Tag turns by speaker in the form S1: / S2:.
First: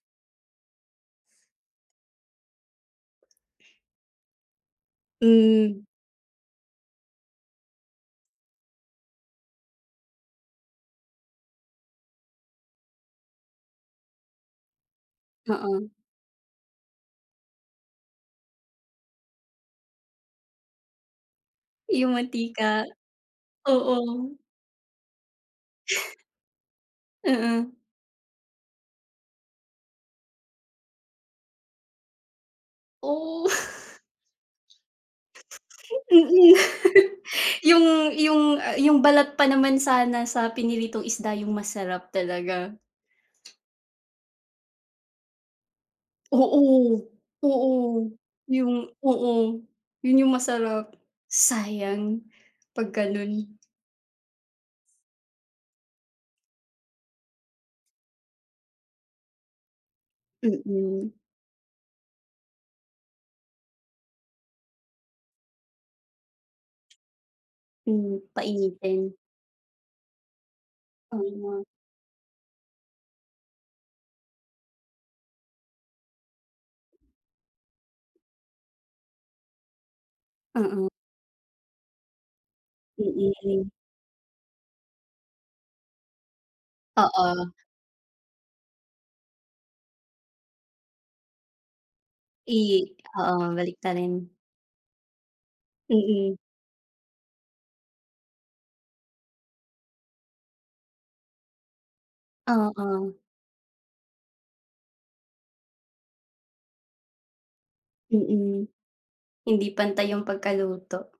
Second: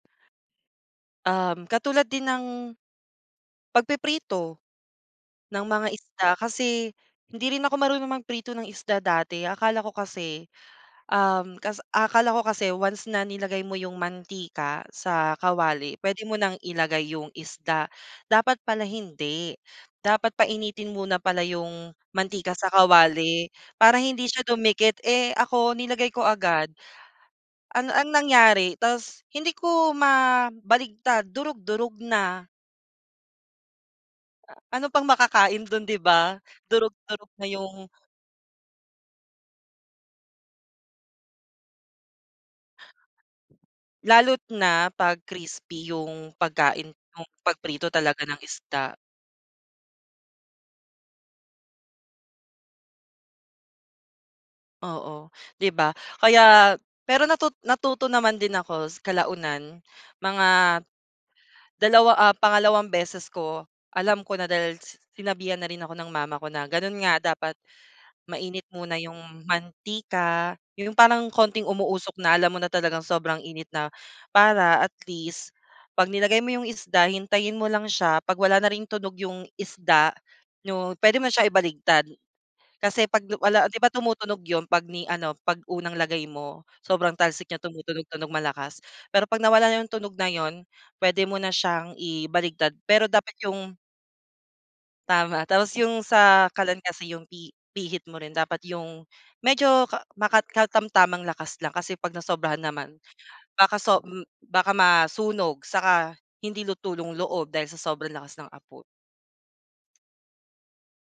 S1: Um, katulad din ng, pagpiprito, ng
S2: Hmm.
S1: mga isda kasi hindi rin ako marunong magprito ng isda dati. Akala ko kasi, um, kas akala ko kasi once na nilagay mo yung mantika sa
S2: Oo.
S1: kawali, pwede mo ng ilagay yung isda. Dapat pala hindi. Dapat painitin muna pala yung
S2: Yung
S1: mantika sa
S2: mantika.
S1: kawali para hindi
S2: Oo.
S1: siya dumikit, eh, ako, nilagay ko agad.
S2: Mm.
S1: Ano ang nangyari ta's hindi ko mabaligtad, durog durog na.
S2: Oh.
S1: Ah, ano pang makakain do'n, di ba?
S2: Mm.
S1: Durog-durog na
S2: Yung
S1: yung
S2: yung yung balat pa naman sana sa prinitong isda yung masarap talaga.
S1: Lalo't na 'pag crispy yung
S2: Oo.
S1: pagkain, yung
S2: Oo.
S1: pagprito talaga ng
S2: Yung
S1: isda.
S2: oo. Yun yung masarap. Sayang, 'pag gano'n.
S1: Oo. Di ba? Kaya pero natut natuto naman din ako kalaunan. Mga
S2: Mm.
S1: 2, ah, pangalawang beses ko, alam ko na dahil sinabihan na rin ako ng mama ko na gano'n nga, dapat
S2: Hmm,
S1: mainit muna
S2: painitin.
S1: yung mantika, yung parang
S2: Ah.
S1: konting umuusok na alam mo na talagang sobrang init na, para at least 'pag nilagay mo yung isda, hintayin mo lang siya, 'pag wala na ring tunog yung isda,
S2: Mm.
S1: 'no? Pwede mo na siyang ibaliktad kasi 'pag
S2: Mm,
S1: wala
S2: hmm.
S1: di ba tumutunog yun 'pag ni ano, 'pag unang lagay mo, sobrang
S2: Oo.
S1: talsik niya, tumutunog-tunog malakas. Pero 'pag nawala na yung tunog na yun, pwede mo na siyang
S2: I
S1: ibaligtad pero dapat
S2: oo,
S1: yung
S2: baliktarin.
S1: Tama. Tapos yung
S2: Mm.
S1: sa kalan kasi yung pi pihit mo rin dapat yung medyo ka makat katamtamang lakas lang kasi 'pag nasobrahan naman,
S2: Oo.
S1: baka so m baka masunog saka hindi luto yung loob dahil sa sobrang lakas ng
S2: Mm.
S1: apo
S2: Hindi pantay yung pagkaluto.